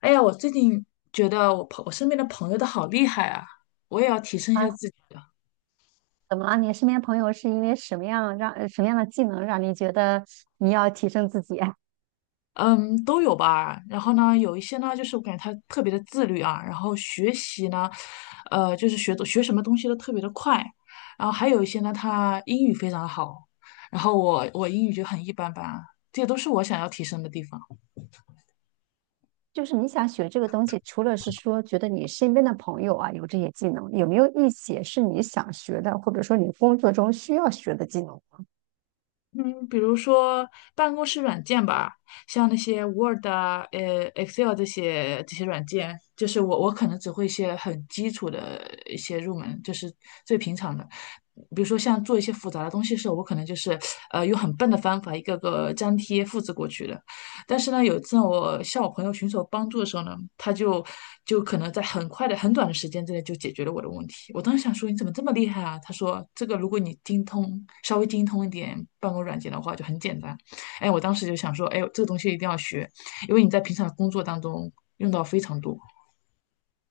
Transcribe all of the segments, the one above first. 哎呀，我最近觉得我身边的朋友都好厉害啊，我也要提升一下啊，自己的。怎么了？你身边朋友是因为什么样的技能让你觉得你要提升自己？嗯，都有吧。然后呢，有一些呢，就是我感觉他特别的自律啊，然后学习呢，就是学什么东西都特别的快。然后还有一些呢，他英语非常好，然后我英语就很一般般啊，这些都是我想要提升的地方。就是你想学这个东西，除了是说觉得你身边的朋友啊有这些技能，有没有一些是你想学的，或者说你工作中需要学的技能？嗯，比如说办公室软件吧，像那些 Word 啊、Excel 这些软件，就是我可能只会一些很基础的一些入门，就是最平常的。比如说像做一些复杂的东西的时候，我可能就是用很笨的方法一个个粘贴复制过去的。但是呢，有一次我向我朋友寻求帮助的时候呢，他可能在很快的、很短的时间之内就解决了我的问题。我当时想说，你怎么这么厉害啊？他说，这个如果你稍微精通一点办公软件的话，就很简单。哎，我当时就想说，哎，这个东西一定要学，因为你在平常工作当中用到非常多。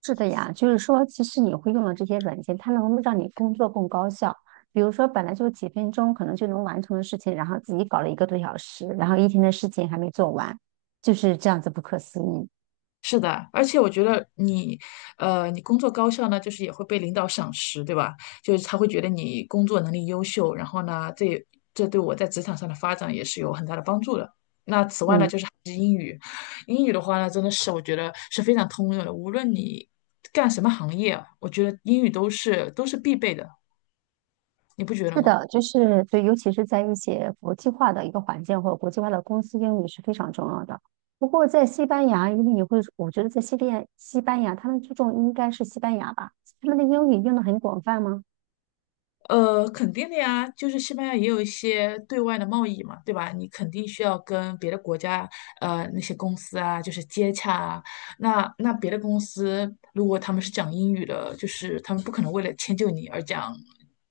是的呀，就是说，其实你会用了这些软件，它能让你工作更高效。比如说，本来就几分钟可能就能完成的事情，然后自己搞了一个多小时，然后一天的事情还没做完，就是这样子不可思议。是的，而且我觉得你，你工作高效呢，就是也会被领导赏识，对吧？就是他会觉得你工作能力优秀，然后呢，这对我在职场上的发展也是有很大的帮助的。那此外呢，嗯。就是还是英语，英语的话呢，真的是我觉得是非常通用的，无论你干什么行业啊我觉得英语都是必备的，你不觉得是吗？的，就是对，尤其是在一些国际化的一个环境或者国际化的公司，英语是非常重要的。不过在西班牙，因为你会，我觉得在西班牙，他们注重应该是西班牙吧，他们的英语用的很广泛吗？呃，肯定的呀，就是西班牙也有一些对外的贸易嘛，对吧？你肯定需要跟别的国家，呃，那些公司啊，就是接洽啊。那别的公司如果他们是讲英语的，就是他们不可能为了迁就你而讲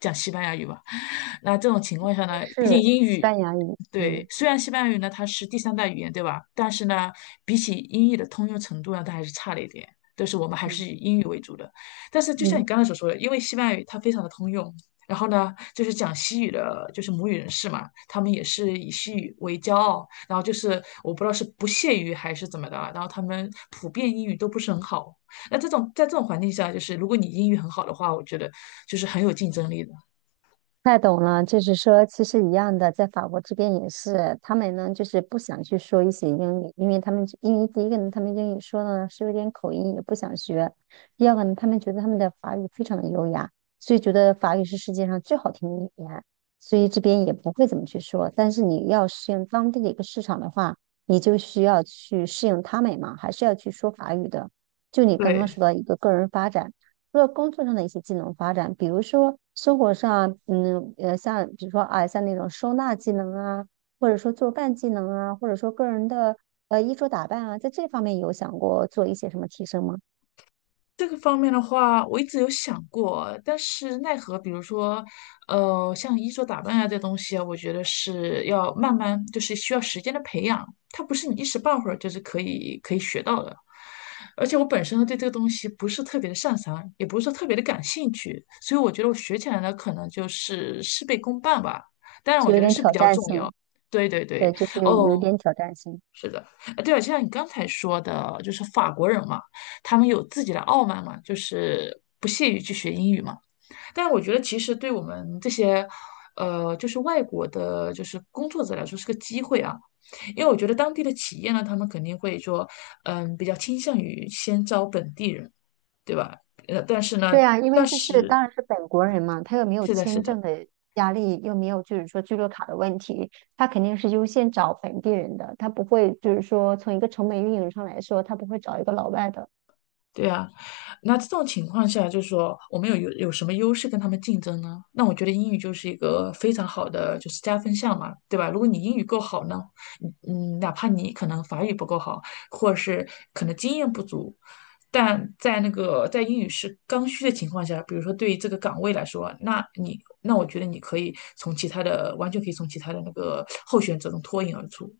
讲西班牙语吧？那这种情况下也呢，毕竟是英西语。班牙语，对，嗯虽然西班牙语呢它是第三代语言，对吧？但是呢，比起英语的通用程度呢，它还是差了一点。但是我们还是嗯以英语为主的。但是就像你嗯。刚才所说的，因为西班牙语它非常的通用，然后呢，就是讲西语的，就是母语人士嘛，他们也是以西语为骄傲，然后就是我不知道是不屑于还是怎么的啊，然后他们普遍英语都不是很好。那这种在这种环境下，就是如果你英语很好的话，我觉得就是很有竞争力的。太懂了，就是说，其实一样的，在法国这边也是，他们呢就是不想去说一些英语，因为他们因为第一个呢，他们英语说的呢是有点口音，也不想学；第二个呢，他们觉得他们的法语非常的优雅，所以觉得法语是世界上最好听的语言，所以这边也不会怎么去说。但是你要适应当地的一个市场的话，你就需要去适应他们嘛，还是要去说法语的。就你刚刚对。说到一个个人发展。除了工作上的一些技能发展，比如说生活上，嗯，像比如说啊，像那种收纳技能啊，或者说做饭技能啊，或者说个人的衣着打扮啊，在这方面有想过做一些什么提升吗？这个方面的话，我一直有想过，但是奈何，比如说，呃，像衣着打扮啊这东西啊，我觉得是要慢慢，就是需要时间的培养，它不是你一时半会儿就是可以学到的。而且我本身呢对这个东西不是特别的擅长，也不是说特别的感兴趣，所以我觉得我学起来呢，可能就是事倍功半吧。当然，是我觉有得点是比挑较战重要。性，对对对，对，就是有哦，点挑战性。是的，呃，对了，就像你刚才说的，就是法国人嘛，他们有自己的傲慢嘛，就是不屑于去学英语嘛。但是我觉得，其实对我们这些，呃，就是外国的，就是工作者来说是个机会啊。因为我觉得当地的企业呢，他们肯定会说，嗯，比较倾向于先招本地人，对吧？呃，但是呢，对啊，因但为就是是当然是本国人嘛，他又没有是的，是签的。证的压力，又没有就是说居留卡的问题，他肯定是优先找本地人的，他不会就是说从一个成本运营上来说，他不会找一个老外的。对啊，那这种情况下，就是说我们有什么优势跟他们竞争呢？那我觉得英语就是一个非常好的就是加分项嘛，对吧？如果你英语够好呢，嗯，哪怕你可能法语不够好，或者是可能经验不足，但在那个在英语是刚需的情况下，比如说对于这个岗位来说啊，那我觉得你可以从其他的完全可以从其他的那个候选者中脱颖而出。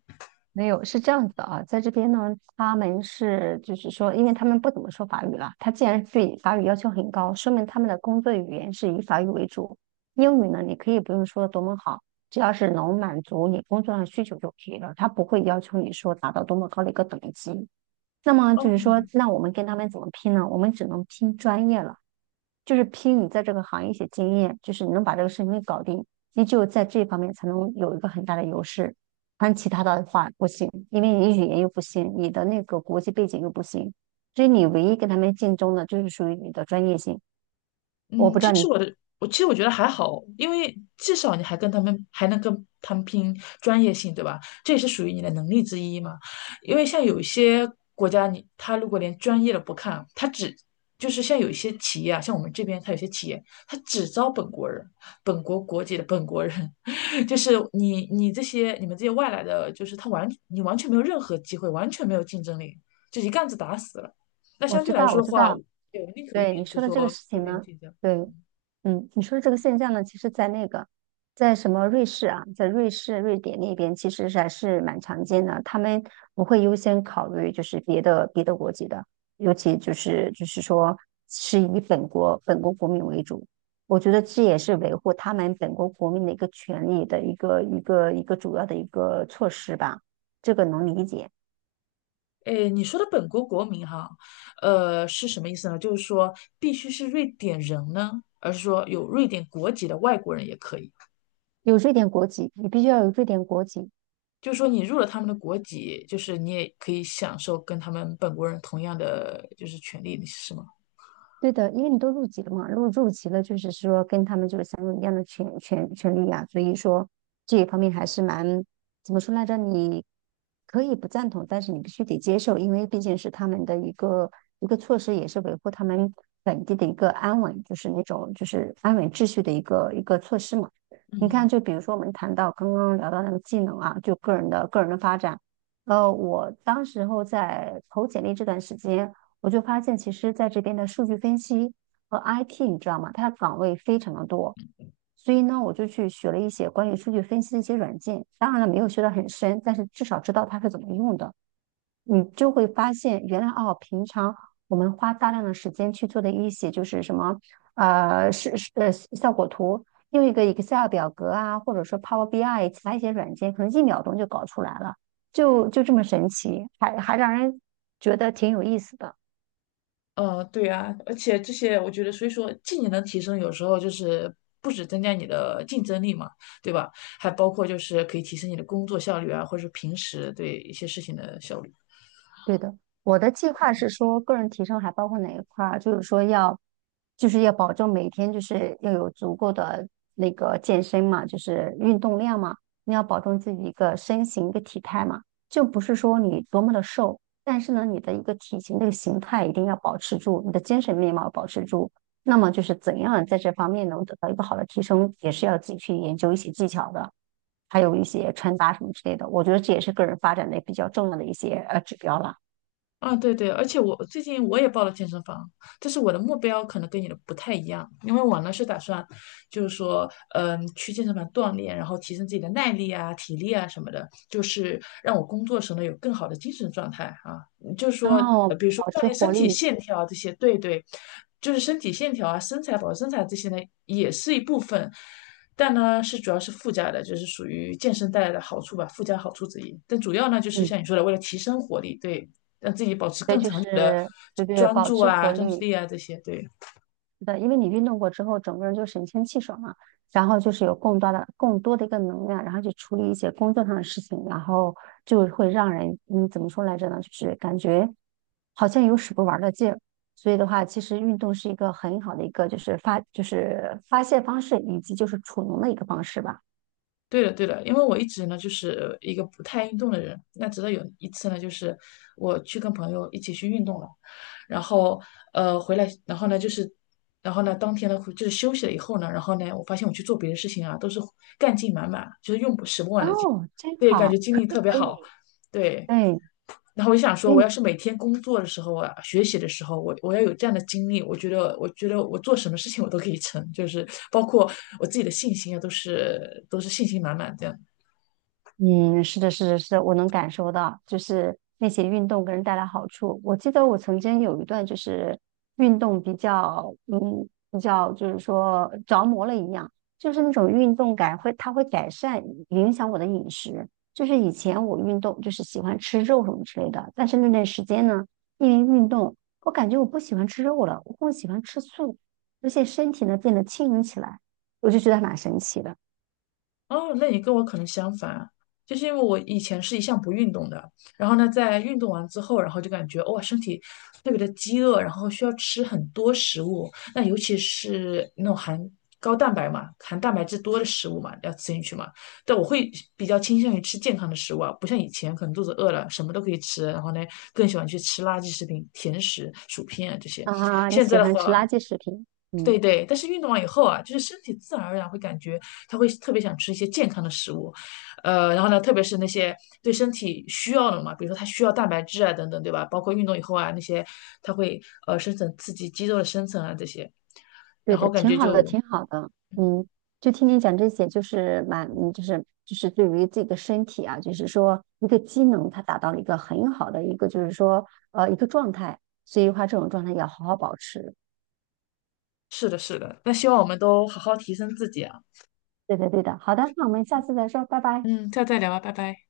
没有，是这样子的啊，在这边呢，他们是就是说，因为他们不怎么说法语了，他既然对法语要求很高，说明他们的工作语言是以法语为主。英语呢，你可以不用说的多么好，只要是能满足你工作上需求就可以了，他不会要求你说达到多么高的一个等级。那么哦，就是说，那我们跟他们怎么拼呢？我们只能拼专业了，就是拼你在这个行业一些经验，就是你能把这个事情给搞定，你只有在这方面才能有一个很大的优势。但其他的话不行，因为你语言又不行，你的那个国际背景又不行，所以你唯一跟他们竞争的就是属于你的专业性。我嗯，不其知道你，实。我觉得还好，因为至少你还能跟他们拼专业性，对吧？这也是属于你的能力之一嘛。因为像有一些国家你，他如果连专业的不看，就是像有一些企业啊，像我们这边，他有些企业他只招本国人、本国国籍的本国人，就是你们这些外来的，就是你完全没有任何机会，完全没有竞争力，就一竿子打死了。那我相知对来道，我说的知话，道。对我宁可愿对意你就说的说这个事这情边呢，竞争。对，嗯，你说的这个现象呢，其实在那个，在什么瑞士啊，在瑞士、瑞典那边，其实是还是蛮常见的。他们不会优先考虑就是别的国籍的，尤其就是说是以本国国民为主。我觉得这也是维护他们本国国民的一个权利的一个主要的一个措施吧，这个能理解。诶，你说的本国国民哈，呃，是什么意思呢？就是说必须是瑞典人呢，而是说有瑞典国籍的外国人也可以。有瑞典国籍，你必须要有瑞典国籍，就是说你入了他们的国籍，就是你也可以享受跟他们本国人同样的就是权利，是吗？对的，因为你都入籍了嘛，入籍了，就是说跟他们就是享有一样的权利啊，所以说这一方面还是蛮怎么说来着？你可以不赞同，但是你必须得接受，因为毕竟是他们的一个措施，也是维护他们本地的一个安稳，就是那种就是安稳秩序的一个措施嘛。你看，嗯，就比如说我们谈到刚刚聊到那个技能啊，就个人的发展。我当时候在投简历这段时间，我就发现其实在这边的数据分析和 IT,你知道吗？它的岗位非常的多，所以呢，我就去学了一些关于数据分析的一些软件。当然了，没有学得很深，但是至少知道它是怎么用的。你就会发现，原来哦，平常我们花大量的时间去做的一些就是什么效果图，用一个 Excel 表格啊，或者说 Power BI 其他一些软件，可能一秒钟就搞出来了，就这么神奇，还让人觉得挺有意思的。呃，对啊，而且这些我觉得，所以说技能的提升有时候就是不止增加你的竞争力嘛，对吧？还包括就是可以提升你的工作效率啊，或者是平时对一些事情的效率。对的，我的计划是说，个人提升还包括哪一块儿？就是说要，就是要保证每天就是要有足够的那个健身嘛，就是运动量嘛，你要保证自己一个身形一个体态嘛，就不是说你多么的瘦，但是呢，你的一个体型这个形态一定要保持住，你的精神面貌保持住。那么就是怎样在这方面能得到一个好的提升，也是要自己去研究一些技巧的，还有一些穿搭什么之类的。我觉得这也是个人发展的比较重要的一些指标了。啊，对对，而且我最近也报了健身房，但是我的目标可能跟你的不太一样，因为我呢是打算，就是说，嗯，去健身房锻炼，然后提升自己的耐力啊、体力啊什么的，就是让我工作时呢有更好的精神状态啊，就是说，呃，哦，比如说保锻持炼身活体力，线条啊这些，对对，就是身体线条啊、身材保持身材这些呢也是一部分，但呢是主要是附加的，就是属于健身带来的好处吧，附加好处之一。但主要呢就是嗯，像你说的，为了提升活力，对。让自己保持对，更就长久的是对对，专保注持啊、活专注力，力啊这些。对，是的，因为你运动过之后，整个人就神清气爽了。然后就是有更多的一个能量，然后去处理一些工作上的事情，然后就会让人，嗯，怎么说来着呢？就是感觉好像有使不完的劲儿。所以的话，其实运动是一个很好的一个，就是发泄方式，以及就是储能的一个方式吧。对的，对的，因为我一直呢就是一个不太运动的人，那直到有一次呢，就是我去跟朋友一起去运动了，然后回来，然后呢就是。然后呢，当天呢就是休息了以后呢，然后呢，我发现我去做别的事情啊，都是干劲满满，就是用不使不完的劲，哦，真对，感觉好，精可力以特别可好，以，对。对。然后我就想说，我你。要是每天工作的时候啊，学习的时候，我要有这样的精力，我觉得，我觉得我做什么事情我都可以成，就是包括我自己的信心啊，都是信心满满这样。嗯，是的,是的,是的我能感受到，就是那些运动给人带来好处。我记得我曾经有一段就是运动比较，嗯，比较就是说着魔了一样，就是那种运动感会，它会改善影响我的饮食。就是以前我运动就是喜欢吃肉什么之类的，但是那段时间呢，因为运动，我感觉我不喜欢吃肉了，我更喜欢吃素，而且身体呢变得轻盈起来，我就觉得还蛮神奇的哦，那你跟我可能相反，就是因为我以前是一向不运动的，然后呢，在运动完之后，然后就感觉哇，身体特别的饥饿，然后需要吃很多食物，那尤其是那种含高蛋白嘛、含蛋白质多的食物嘛，要吃进去嘛。但我会比较倾向于吃健康的食物啊，不像以前可能肚子饿了什么都可以吃，然后呢，更喜欢去吃垃圾食品、甜食、薯片啊这些。啊！你现喜在的欢吃话，垃圾食品，对嗯。对，但是运动完以后啊，就是身体自然而然会感觉他会特别想吃一些健康的食物，呃，然后呢，特别是那些对身体需要的嘛，比如说他需要蛋白质啊等等，对吧？包括运动以后啊，那些他会生成刺激肌肉的生成啊这些，对然后的，感挺觉好的，就挺好的。嗯，就听你讲这些，就是蛮，就是对于自己的身体啊，就是说一个机能，它达到了一个很好的一个，就是说一个状态。所以的话，这种状态要好好保持。是的，是的。那希望我们都好好提升自己啊，对的，对的。好的，那我们下次再说，拜拜。嗯，下次再聊吧，拜拜。